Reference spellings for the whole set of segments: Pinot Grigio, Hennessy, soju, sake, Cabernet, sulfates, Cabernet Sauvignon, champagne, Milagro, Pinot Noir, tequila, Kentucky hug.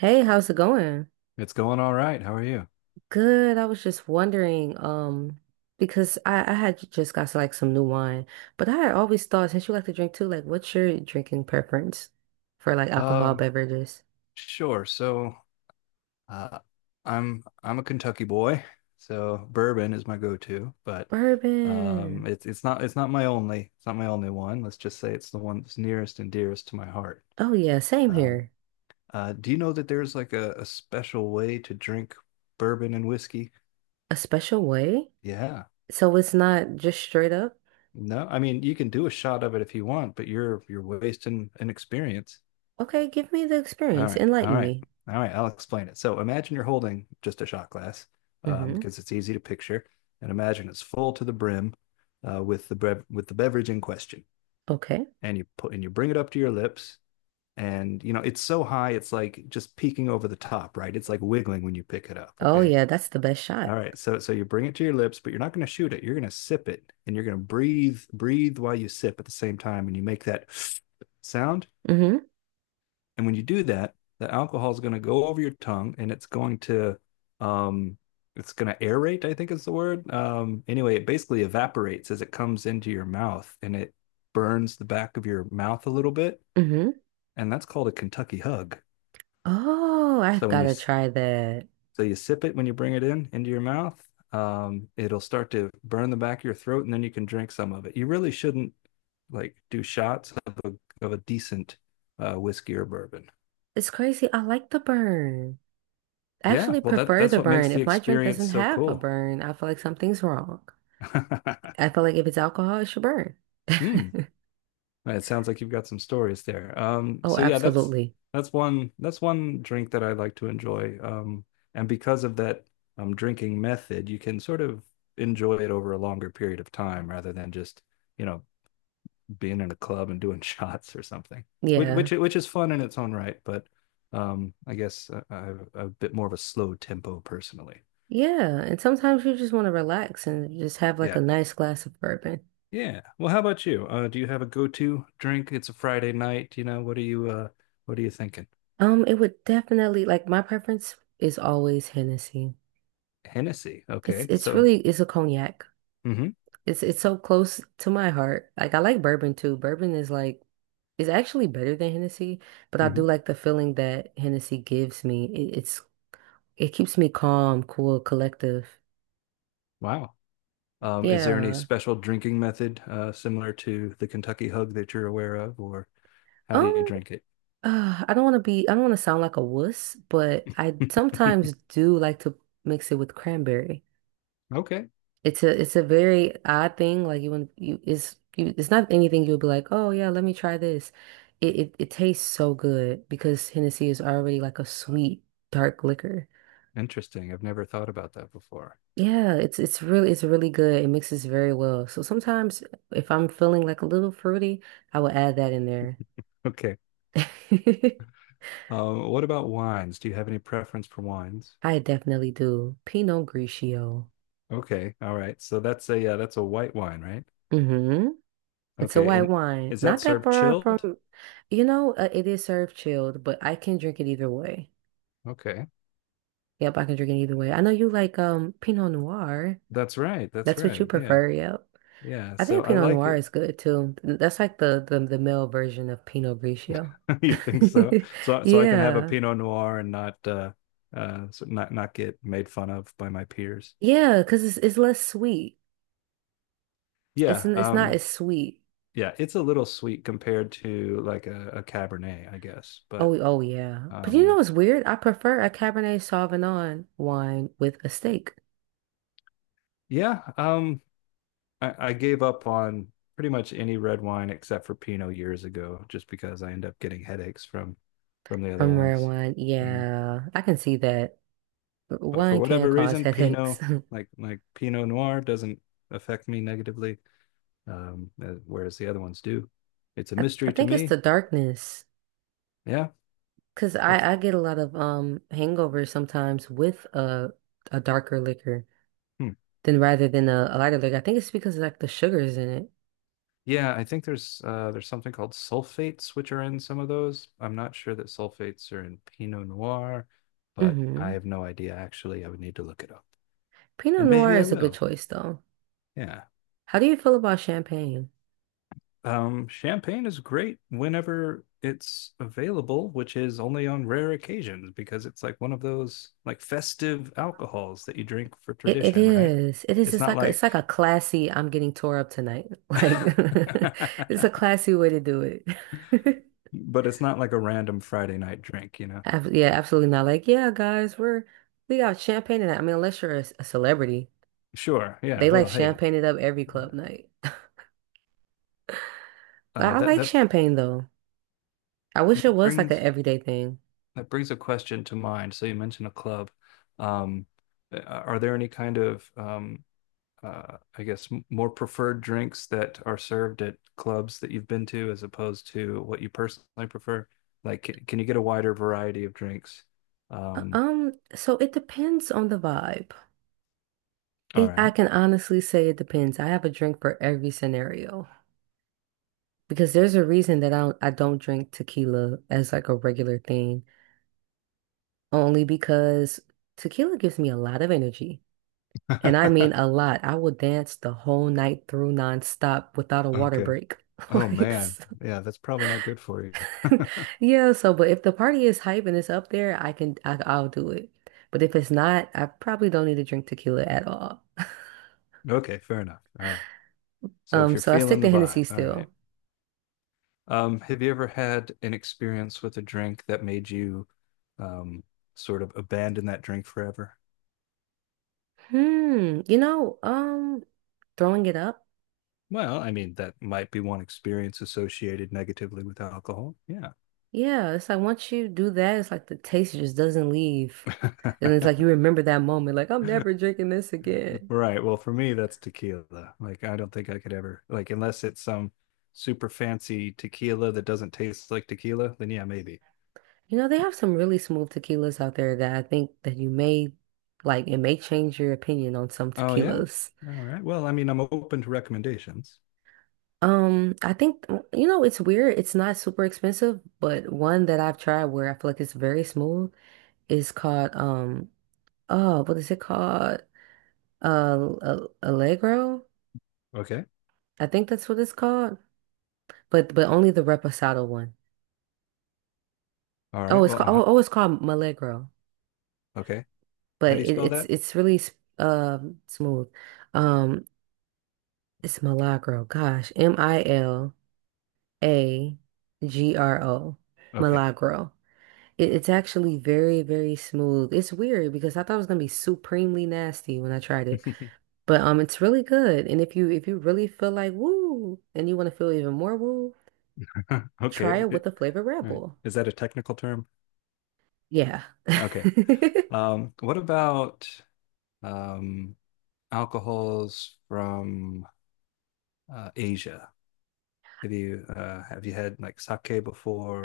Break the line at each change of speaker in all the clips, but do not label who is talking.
Hey, how's it going?
It's going all right. How are you?
Good. I was just wondering, because I had just got like some new wine, but I had always thought since you like to drink too, like what's your drinking preference for like alcohol
Um,
beverages?
sure. Uh, I'm a Kentucky boy, so bourbon is my go-to, but
Bourbon.
it's not my only one. Let's just say it's the one that's nearest and dearest to my heart.
Oh yeah, same
Um,
here.
do you know that there's like a special way to drink bourbon and whiskey?
A special way?
Yeah.
So it's not just straight up.
No, I mean you can do a shot of it if you want, but you're wasting an experience.
Okay, give me the
All
experience.
right. All
Enlighten
right.
me.
All right. I'll explain it. So imagine you're holding just a shot glass
Mm-hmm.
because it's easy to picture. And imagine it's full to the brim with the with the beverage in question.
Okay.
And you bring it up to your lips. And you know, it's so high, it's like just peeking over the top, right? It's like wiggling when you pick it up.
Oh
Okay.
yeah, that's the best
All
shot.
right. So you bring it to your lips, but you're not going to shoot it. You're going to sip it and you're going to breathe, breathe while you sip at the same time. And you make that sound,
Mm-hmm.
and when you do that, the alcohol is going to go over your tongue and um it's going to aerate, I think is the word. Anyway, it basically evaporates as it comes into your mouth and it burns the back of your mouth a little bit,
Mm-hmm.
and that's called a Kentucky hug.
Oh, I've
So when you
gotta try that.
you sip it when you bring it in into your mouth, it'll start to burn the back of your throat and then you can drink some of it. You really shouldn't like do shots of a decent whiskey or bourbon.
It's crazy. I like the burn. I
Yeah,
actually
well that
prefer
that's
the
what
burn.
makes the
If my drink
experience
doesn't
so
have a
cool.
burn, I feel like something's wrong. I feel like if it's alcohol, it should burn.
Hmm. It sounds like you've got some stories there.
Oh,
So yeah,
absolutely.
that's one drink that I like to enjoy. And because of that drinking method, you can sort of enjoy it over a longer period of time rather than just, you know, being in a club and doing shots or something. Which
Yeah.
which which is fun in its own right, but I guess I'm a bit more of a slow tempo personally.
Yeah. And sometimes you just want to relax and just have like a
Yeah.
nice glass of bourbon.
Yeah. Well, how about you? Do you have a go-to drink? It's a Friday night, you know. What are you thinking?
It would definitely like my preference is always Hennessy.
Hennessy.
It's
Okay.
it's
So,
really it's a cognac.
hmm
It's so close to my heart. Like I like bourbon too. Bourbon is like is actually better than Hennessy, but I
hmm.
do like the feeling that Hennessy gives me. It's It keeps me calm, cool, collective.
Wow. Is there any
Yeah.
special drinking method similar to the Kentucky Hug that you're aware of, or how do you
Um,
drink it?
I don't want to I don't want to sound like a wuss, but I sometimes do like to mix it with cranberry.
Okay.
It's a very odd thing. Like you wouldn't, it's not anything you would be like, oh yeah, let me try this. It tastes so good because Hennessy is already like a sweet, dark liquor.
Interesting. I've never thought about that before.
Yeah, it's really, it's really good. It mixes very well. So sometimes if I'm feeling like a little fruity, I will add that in there.
Okay. What about wines? Do you have any preference for wines?
I definitely do. Pinot Grigio.
Okay. All right. So that's a, yeah, that's a white wine, right?
Hmm. It's a
Okay.
white
And
wine.
is that
Not that
served
far
chilled?
from, it is served chilled, but I can drink it either way.
Okay.
Yep, I can drink it either way. I know you like Pinot Noir.
That's right. That's
That's what you
right. Yeah.
prefer, yep.
Yeah.
I
So
think
I
Pinot
like
Noir
it.
is good too. That's like the male version of Pinot Grigio.
You think so? So I can have a
Yeah.
Pinot Noir and not so not get made fun of by my peers.
Yeah, because it's less sweet. It's
Yeah.
it's not as sweet.
Yeah, it's a little sweet compared to like a Cabernet, I guess. But
Oh, oh yeah. But you know
um
what's weird? I prefer a Cabernet Sauvignon wine with a steak
yeah, I gave up on pretty much any red wine except for Pinot years ago just because I end up getting headaches from the other
from red
ones.
wine.
Mm.
Yeah, I can see that.
But for
Wine can
whatever
cause
reason, Pinot,
headaches.
like Pinot Noir, doesn't affect me negatively, whereas the other ones do. It's a
I
mystery to
think it's the
me.
darkness.
Yeah, I th-
I get a lot of hangovers sometimes with a darker liquor
hmm.
than rather than a lighter liquor. I think it's because of, like the sugars in it.
Yeah. I think there's something called sulfates, which are in some of those. I'm not sure that sulfates are in Pinot Noir, but I
Hmm.
have no idea. Actually, I would need to look it up,
Pinot
and
Noir
maybe I
is a good
will.
choice though.
Yeah.
How do you feel about champagne?
Champagne is great whenever it's available, which is only on rare occasions because it's like one of those like festive alcohols that you drink for
It it
tradition, right?
is. It is.
It's
It's
not
like it's like a
like,
classy. I'm getting tore up tonight. Like it's a classy way to do it.
but it's not like a random Friday night drink, you know?
Yeah, absolutely not. Like, yeah, guys, we got champagne tonight. I mean, unless you're a celebrity,
Sure, yeah.
they like
Well, hey,
champagne it up every
yeah.
club night. But I
That
like
that
champagne though. I wish it was like an
brings
everyday thing.
brings a question to mind. So you mentioned a club. Um, are there any kind of I guess more preferred drinks that are served at clubs that you've been to as opposed to what you personally prefer? Like, can you get a wider variety of drinks? Um,
So it depends on the vibe.
all
It I
right.
can honestly say it depends. I have a drink for every scenario. Because there's a reason that I don't drink tequila as like a regular thing, only because tequila gives me a lot of energy. And I mean a lot. I will dance the whole night through nonstop without a water
Okay.
break.
Oh
Like,
man.
so-
Yeah, that's probably not good for you.
yeah, so but if the party is hype and it's up there, I'll do it. But if it's not, I probably don't need to drink tequila at all.
Okay, fair enough. All right. So if you're
So I stick
feeling the
to
vibe,
Hennessy
all right.
still.
Have you ever had an experience with a drink that made you um sort of abandon that drink forever?
Hmm, you know, throwing it up.
Well, I mean, that might be one experience associated negatively with alcohol. Yeah.
Yeah, it's like once you do that, it's like the taste just doesn't leave. And it's like you remember that moment, like I'm never drinking this again.
Right. Well, for me, that's tequila. Like, I don't think I could ever, like, unless it's some super fancy tequila that doesn't taste like tequila, then yeah, maybe.
You know, they have some really smooth tequilas out there that I think that you may like it may change your opinion on some
Oh, yeah.
tequilas.
All right. Well, I mean, I'm open to recommendations.
I think you know, it's weird, it's not super expensive, but one that I've tried where I feel like it's very smooth is called oh, what is it called? Allegro.
Okay.
I think that's what it's called. But only the reposado one.
All
Oh,
right.
it's
Well,
called
uh-huh.
it's called Milagro,
Okay. How
but
do you
it,
spell
it's
that?
it's really smooth. Um, it's Milagro. Gosh, Milagro,
Okay.
Milagro. It, it's actually very very smooth. It's weird because I thought it was gonna be supremely nasty when I tried it, but it's really good. And if you really feel like woo, and you want to feel even more woo, try
Okay.
it with
It-
the flavored Red
all right.
Bull.
Is that a technical term?
Yeah.
Okay. What about um alcohols from Asia? Have you had like sake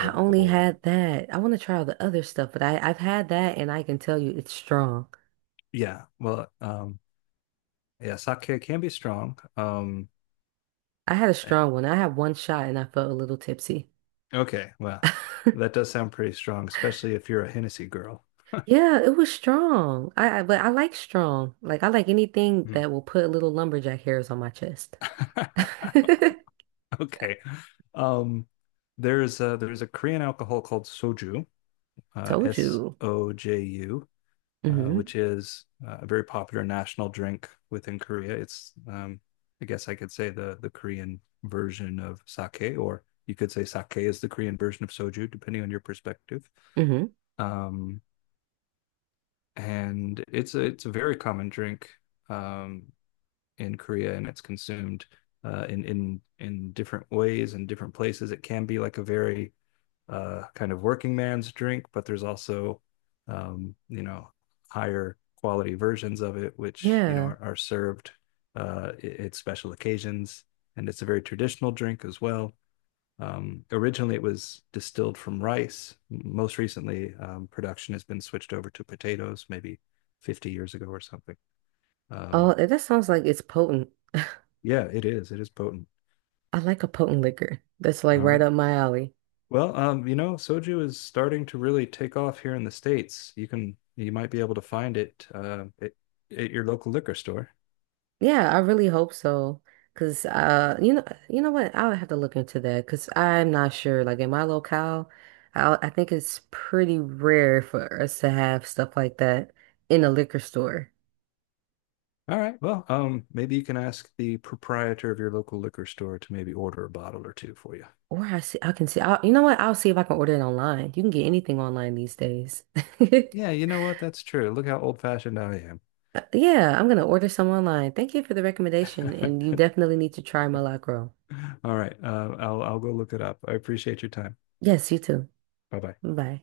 I only
or
had that. I want to try all the other stuff, but I've had that and I can tell you it's strong.
yeah, well, yeah, sake can be strong.
I had a
Eh,
strong one. I had one shot and I felt a little tipsy.
okay, well, that does sound pretty strong, especially if you're a Hennessy girl.
Yeah, it was strong. I but I like strong. Like I like anything
Mm.
that will put little lumberjack hairs on my chest.
Okay. Um, there's a Korean alcohol called soju,
Told you.
S-O-J-U. Uh,
Hmm.
which is a very popular national drink within Korea. It's, I guess I could say the Korean version of sake, or you could say sake is the Korean version of soju, depending on your perspective.
Hmm.
Um, and it's a, it's a very common drink um, in Korea, and it's consumed in different ways and different places. It can be like a very kind of working man's drink, but there's also, you know, higher quality versions of it, which, you know,
Yeah.
are served at special occasions. And it's a very traditional drink as well. Originally, it was distilled from rice. Most recently, production has been switched over to potatoes, maybe 50 years ago or something.
Oh,
Um,
that sounds like it's potent.
yeah, it is. It is potent.
I like a potent liquor. That's like
All
right
right.
up my alley.
Well, you know, soju is starting to really take off here in the States. You might be able to find it, at your local liquor store.
Yeah, I really hope so. Cause uh, you know, you know what? I will have to look into that because I'm not sure. Like in my locale, I think it's pretty rare for us to have stuff like that in a liquor store.
All right. Well, maybe you can ask the proprietor of your local liquor store to maybe order a bottle or two for you.
I can see. You know what? I'll see if I can order it online. You can get anything online these days.
Yeah, you know what? That's true. Look how old-fashioned I am.
Yeah, I'm gonna order some online. Thank you for the recommendation, and you definitely need to try Malacro.
All right. I'll go look it up. I appreciate your time.
Yes, you too.
Bye bye.
Bye.